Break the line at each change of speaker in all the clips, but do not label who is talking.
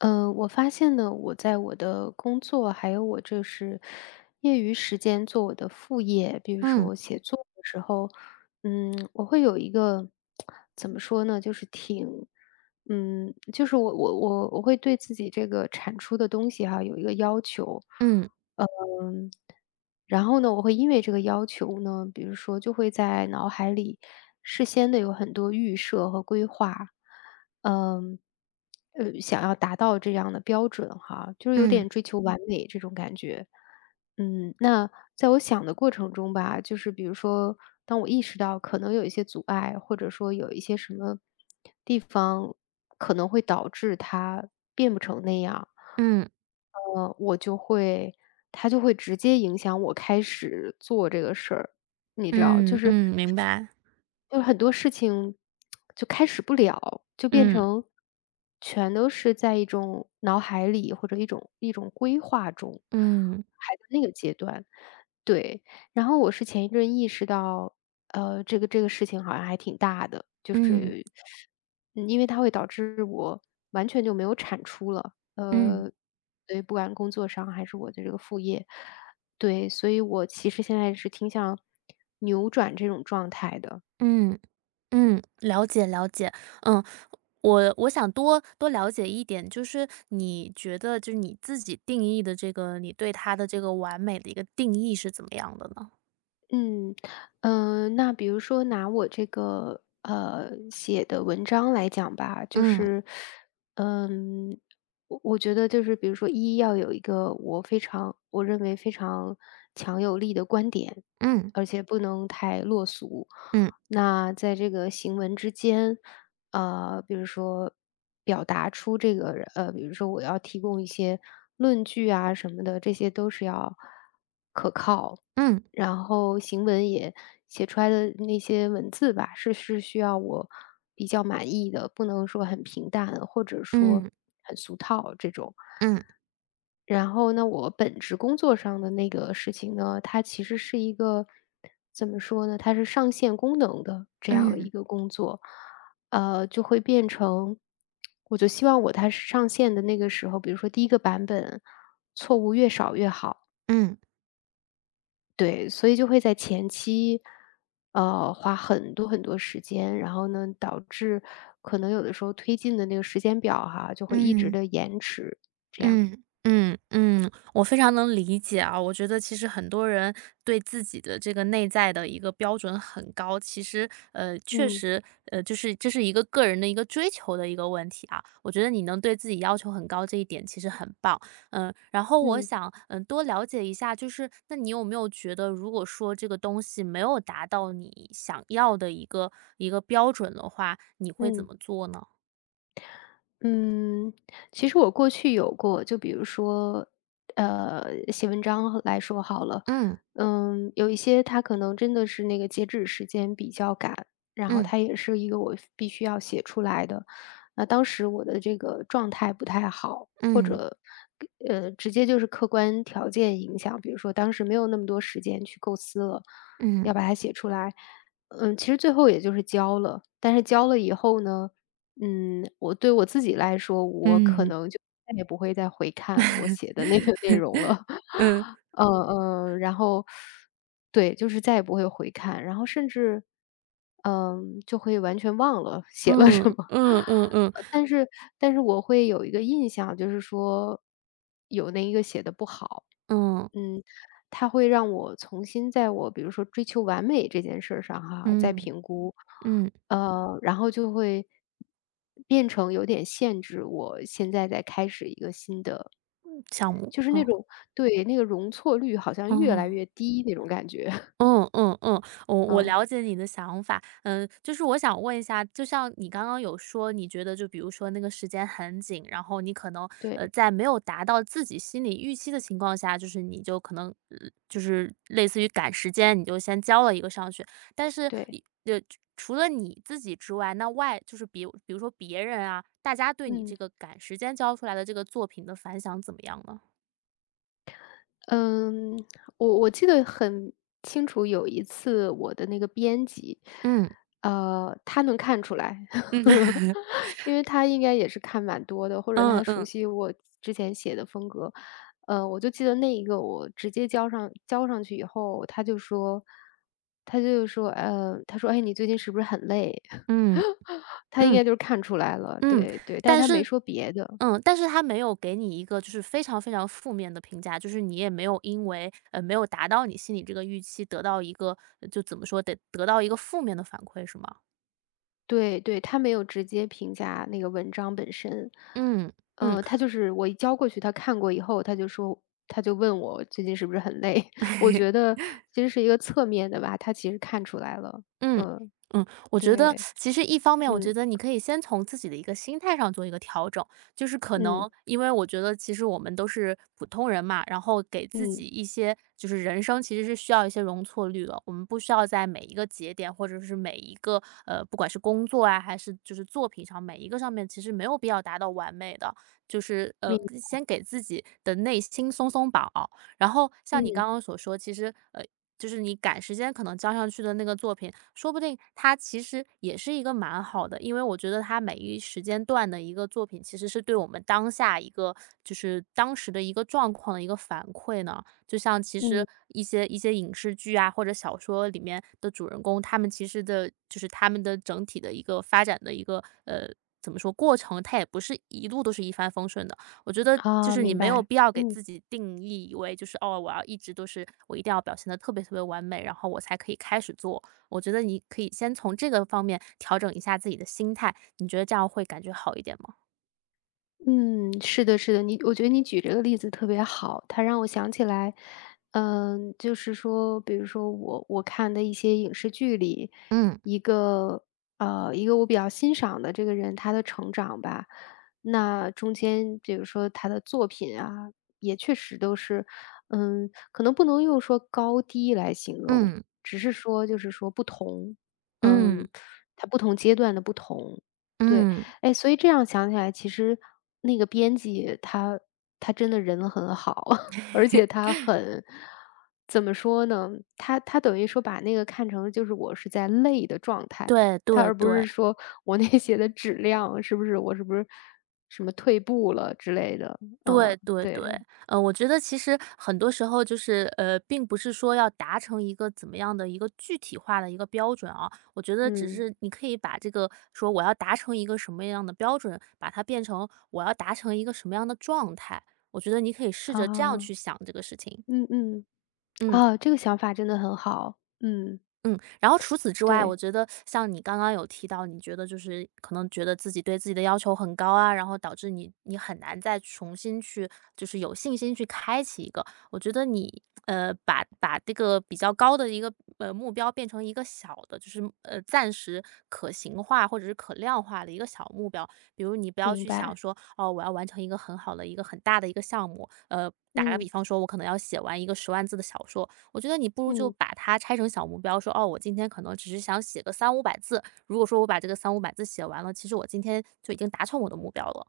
嗯，我发现呢，我在我的工作，还有我就是业余时间做我的副业，比如说
嗯
我写作的时候，我会有一个怎么说呢，就是挺，就是我会对自己这个产出的东西哈有一个要求，
嗯
嗯，然后呢，我会因为这个要求呢，比如说就会在脑海里事先的有很多预设和规划。嗯，想要达到这样的标准哈，就是有
嗯
点追求完美这种感觉。那在我想的过程中吧，就是比如说，当我意识到可能有一些阻碍，或者说有一些什么地方可能会导致它变不成那样，
嗯
呃，我就会它就会直接影响我开始做这个事儿，你知道，就
嗯
是
嗯，明白。
就是很多事情就开始不了，就变
嗯
成全都是在一种脑海里或者一种规划中，
嗯
还在那个阶段。对，然后我是前一阵意识到，这个事情好像还挺大的，就
嗯
是因为它会导致我完全就没有产出了，
嗯
所以不管工作上还是我的这个副业，对，所以我其实现在是挺想扭转这种状态的。
嗯嗯，了解了解。嗯，我想多多了解一点，就是你觉得就是你自己定义的这个你对他的这个完美的一个定义是怎么样的呢？
嗯，那比如说拿我这个写的文章来讲吧，就
嗯
是，嗯，我觉得就是比如说一要有一个我认为非常强有力的观点，
嗯
而且不能太落俗。
嗯
那在这个行文之间，比如说表达出这个人，比如说我要提供一些论据啊什么的，这些都是要可靠。
嗯
然后行文也写出来的那些文字吧，是需要我比较满意的，不能说很平淡，或者说
嗯
很俗套这种。
嗯
然后呢，我本职工作上的那个事情呢，它其实是一个怎么说呢？它是上线功能的这样
嗯
一个工作，就会变成，我就希望它上线的那个时候，比如说第一个版本错误越少越好。
嗯
对，所以就会在前期，花很多很多时间，然后呢，导致可能有的时候推进的那个时间表哈，就会一直
嗯。
的延迟，这样。
嗯嗯嗯，我非常能理解啊。我觉得其实很多人对自己的这个内在的一个标准很高，其实确
嗯，
实就是这是一个个人的一个追求的一个问题啊。我觉得你能对自己要求很高这一点其实很棒，嗯。然后我
嗯，
想嗯多了解一下，就是那你有没有觉得，如果说这个东西没有达到你想要的一个标准的话，你会怎
嗯。
么做呢？
嗯，其实我过去有过，就比如说，呃，写文章来说好了，
嗯
有一些它可能真的是那个截止时间比较赶，然后
嗯
它也是一个我必须要写出来的。那当时我的这个状态不太好，或
嗯
者直接就是客观条件影响，比如说当时没有那么多时间去构思了，
嗯。
要把它写出来。其实最后也就是交了，但是交了以后呢。我对我自己来说，我可
嗯，
能就再也不会再回看我写的那个内容了。
嗯。
嗯然后对，就是再也不会回看，然后甚至，就会完全忘了写了
嗯，
什么。
嗯嗯 嗯，
呃但是但是我会有一个印象，就是说有那一个写的不好。
嗯，
它会让我重新在我比如说追求完美这件事儿上哈，再
嗯，
评估，
嗯，
然后就会变成有点限制我现在在开始一个新的，
项目，
就是那
哦，
种对那个容错率好像越来
哦。
越低那种感觉，
嗯嗯嗯，我
嗯，
了解你的想法，嗯，就是我想问一下，就像你刚刚有说，你觉得就比如说那个时间很紧，然后你可能
对
在没有达到自己心理预期的情况下，就是你就可能就是类似于赶时间，你就先交了一个上去，但是
对，
除了你自己之外，那外就是比如说别人啊，大家对你
嗯。
这个赶时间交出来的这个作品的反响怎么样呢？
嗯，我记得很清楚，有一次我的那个编辑，
嗯
他能看出来，
嗯
因为他应该也是看蛮多的，或者
嗯嗯
他熟
嗯
悉我之前写的风格。我就记得那一个我直接交上去以后，他说，哎，你最近是不是很累？他应
嗯。
该就是看出来了，
嗯，
对对，但是
但
他没
是
说别的。
嗯，但是他没有给你一个就是非常非常负面的评价，就是你也没有因为，没有达到你心里这个预期，得到一个就怎么说，得到一个负面的反馈是吗？
对对，他没有直接评价那个文章本身，
嗯，嗯。
他就是我一交过去，他看过以后，他就问我最近是不是很累？我觉得其实是一个侧面的吧，他其实看出来了，
嗯，
嗯，
嗯，我觉得
对，
其实一方面，我
嗯
觉得你可以先从自己的一个心态上做一个调整，就是可
嗯
能因为我觉得其实我们都是普通人嘛，然后给自己
嗯，
一些就是人生其实是需要一些容错率的，我们不需要在每一个节点或者是每一个不管是工作啊还是就是作品上每一个上面，其实没有必要达到完美的，就是
明
先给自己的内心松松绑。然后像你
嗯
刚刚所说，其实就是你赶时间可能交上去的那个作品，说不定它其实也是一个蛮好的，因为我觉得它每一时间段的一个作品，其实是对我们当下一个就是当时的一个状况的一个反馈呢。就像其实
嗯
一些影视剧啊或者小说里面的主人公，他们其实的就是他们的整体的一个发展的一个怎么说过程，它也不是一路都是一帆风顺的。我觉得就是你
明
没有
白，
必要给
嗯。
自己定义为就是哦，我要一直都是我一定要表现的特别特别完美，然后我才可以开始做。我觉得你可以先从这个方面调整一下自己的心态，你觉得这样会感觉好一点吗？
嗯，是的，是的，我觉得你举这个例子特别好，它让我想起来，就是说，比如说我看的一些影视剧里，
嗯
一个一个我比较欣赏的这个人，他的成长吧，那中间比如说他的作品啊，也确实都是，可能不能用说高低来形容，
嗯
只是说就是说不同，
嗯
嗯，他不同阶段的不同，对。
嗯，
哎，所以这样想起来，其实那个编辑他真的人很好，而且他很怎么说呢？他等于说把那个看成就是我是在累的状态，
对
他
对
而不是
对。
说我那些的质量是不是什么退步了之类的。呃，
对对对，
对，
嗯，我觉得其实很多时候就是，并不是说要达成一个怎么样的一个具体化的一个标准啊，我觉得只
嗯，
是你可以把这个说我要达成一个什么样的标准，把它变成我要达成一个什么样的状态，我觉得你可以试着这样
啊，
去想这个事情，
嗯嗯，
嗯。
啊，这个想法真的很好。嗯，
嗯，然后除此之外，我
对，
觉得像你刚刚有提到，你觉得就是可能觉得自己对自己的要求很高啊，然后导致你很难再重新去就是有信心去开启一个。我觉得你把这个比较高的一个目标变成一个小的，就是暂时可行化或者是可量化的一个小目标，比如你不要
明
去想
白，
说哦我要完成一个很好的一个很大的一个项目，打个
嗯，
比方说，我可能要写完一个十万字的小说，我觉得你不如就
嗯。
把它拆成小目标，说哦，我今天可能只是想写个三五百字。如果说我把这个三五百字写完了，其实我今天就已经达成我的目标了。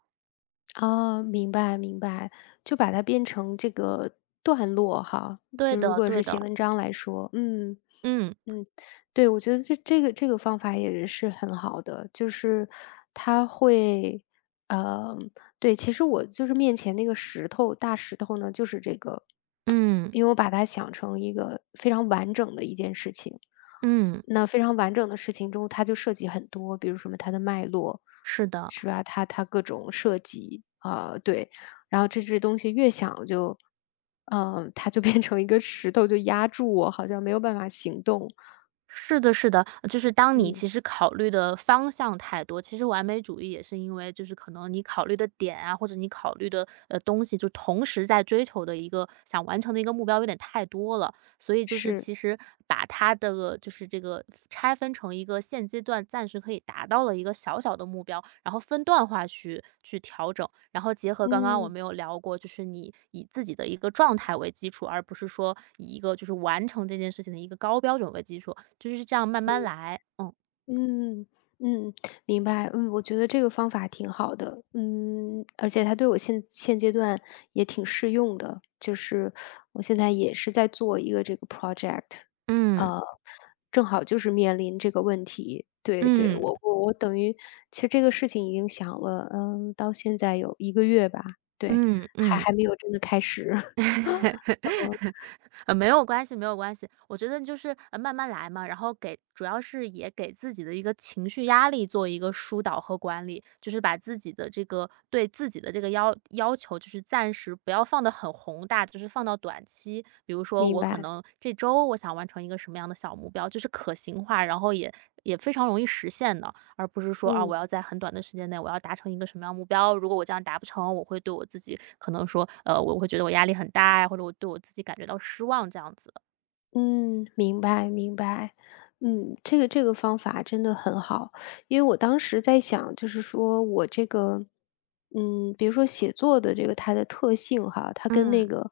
哦，明白明白，就把它变成这个段落哈，
对
就如
的，
果
对
是写
的，
文章来说。
嗯
嗯，对，我觉得这个方法也是很好的，就是它会，呃，对，其实我就是面前那个石头，大石头呢，就是这个，
嗯
因为我把它想成一个非常完整的一件事情，
嗯，
那非常完整的事情中，它就涉及很多，比如什么它的脉络，
是的，
是吧？它各种涉及啊、对，然后这东西越想就，它就变成一个石头，就压住我，好像没有办法行动。
是的，是的，就是当你
嗯，
其实考虑的方向太多，其实完美主义也是因为就是可能你考虑的点啊，或者你考虑的东西，就同时在追求的一个想完成的一个目标有点太多了。所以就是
是，
其实把它的就是这个拆分成一个现阶段暂时可以达到了一个小小的目标，然后分段化去调整，然后结合刚刚我
嗯
们有聊过，就是你以自己的一个状态为基础，而不是说以一个就是完成这件事情的一个高标准为基础，就是这样慢慢来，嗯。
嗯嗯，明白，我觉得这个方法挺好的，而且它对我现阶段也挺适用的，就是我现在也是在做一个这个 project，
嗯
呃，正好就是面临这个问题，对对，
嗯
我等于其实这个事情已经想了，到现在有一个月吧，对，
嗯
还
嗯。
还没有真的开始，
没有关系，没有关系。我觉得就是，慢慢来嘛，然后给主要是也给自己的一个情绪压力做一个疏导和管理，就是把自己的这个对自己的这个要求，就是暂时不要放的很宏大，就是放到短期。比如说
明
我可
白，
能这周我想完成一个什么样的小目标，就是可行化，然后也非常容易实现的。而不是说啊，我
嗯。
要在很短的时间内我要达成一个什么样的目标，如果我这样达不成，我会对我自己可能说，我会觉得我压力很大呀，或者我对我自己感觉到失望这样子。
嗯，明白明白。这个方法真的很好，因为我当时在想，就是说我这个，比如说写作的这个它的特性哈，它跟
嗯
那个，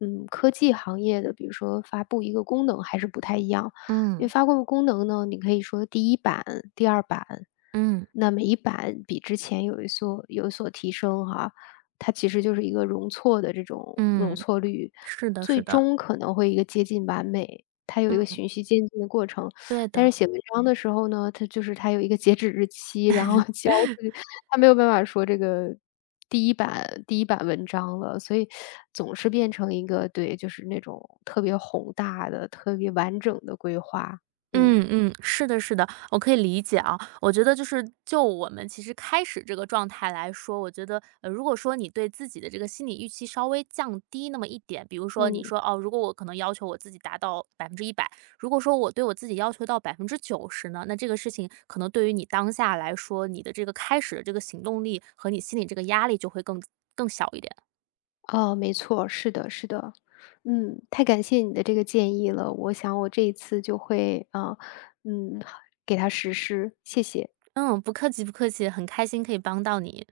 科技行业的，比如说发布一个功能还是不太一样。因为
嗯
发布功能呢，你可以说第一版、第二版，
嗯
那每一版比之前有一所有所提升哈，它其实就是一个容错的这种容
嗯，
错率，
是的，
最
是的，
终可能会一个接近完美，它有一个
嗯，
循序渐进的过程。
对
但是
的。
写文章的时候呢，它就是它有一个截止日期，然后 交出去，它没有办法说这个第一版文章了，所以总是变成一个对，就是那种特别宏大的、特别完整的规划。嗯
嗯嗯，是的，是的，我可以理解啊。我觉得就是就我们其实开始这个状态来说，我觉得如果说你对自己的这个心理预期稍微降低那么一点，比如说
嗯。
你说哦，如果我可能要求我自己达到100%，如果说我对我自己要求到90%呢，那这个事情可能对于你当下来说，你的这个开始的这个行动力和你心里这个压力就会更小一点。
哦，没错，是的，是的，太感谢你的这个建议了，我想我这一次就会啊嗯，给他实施，谢谢。
嗯，不客气，不客气，很开心可以帮到你。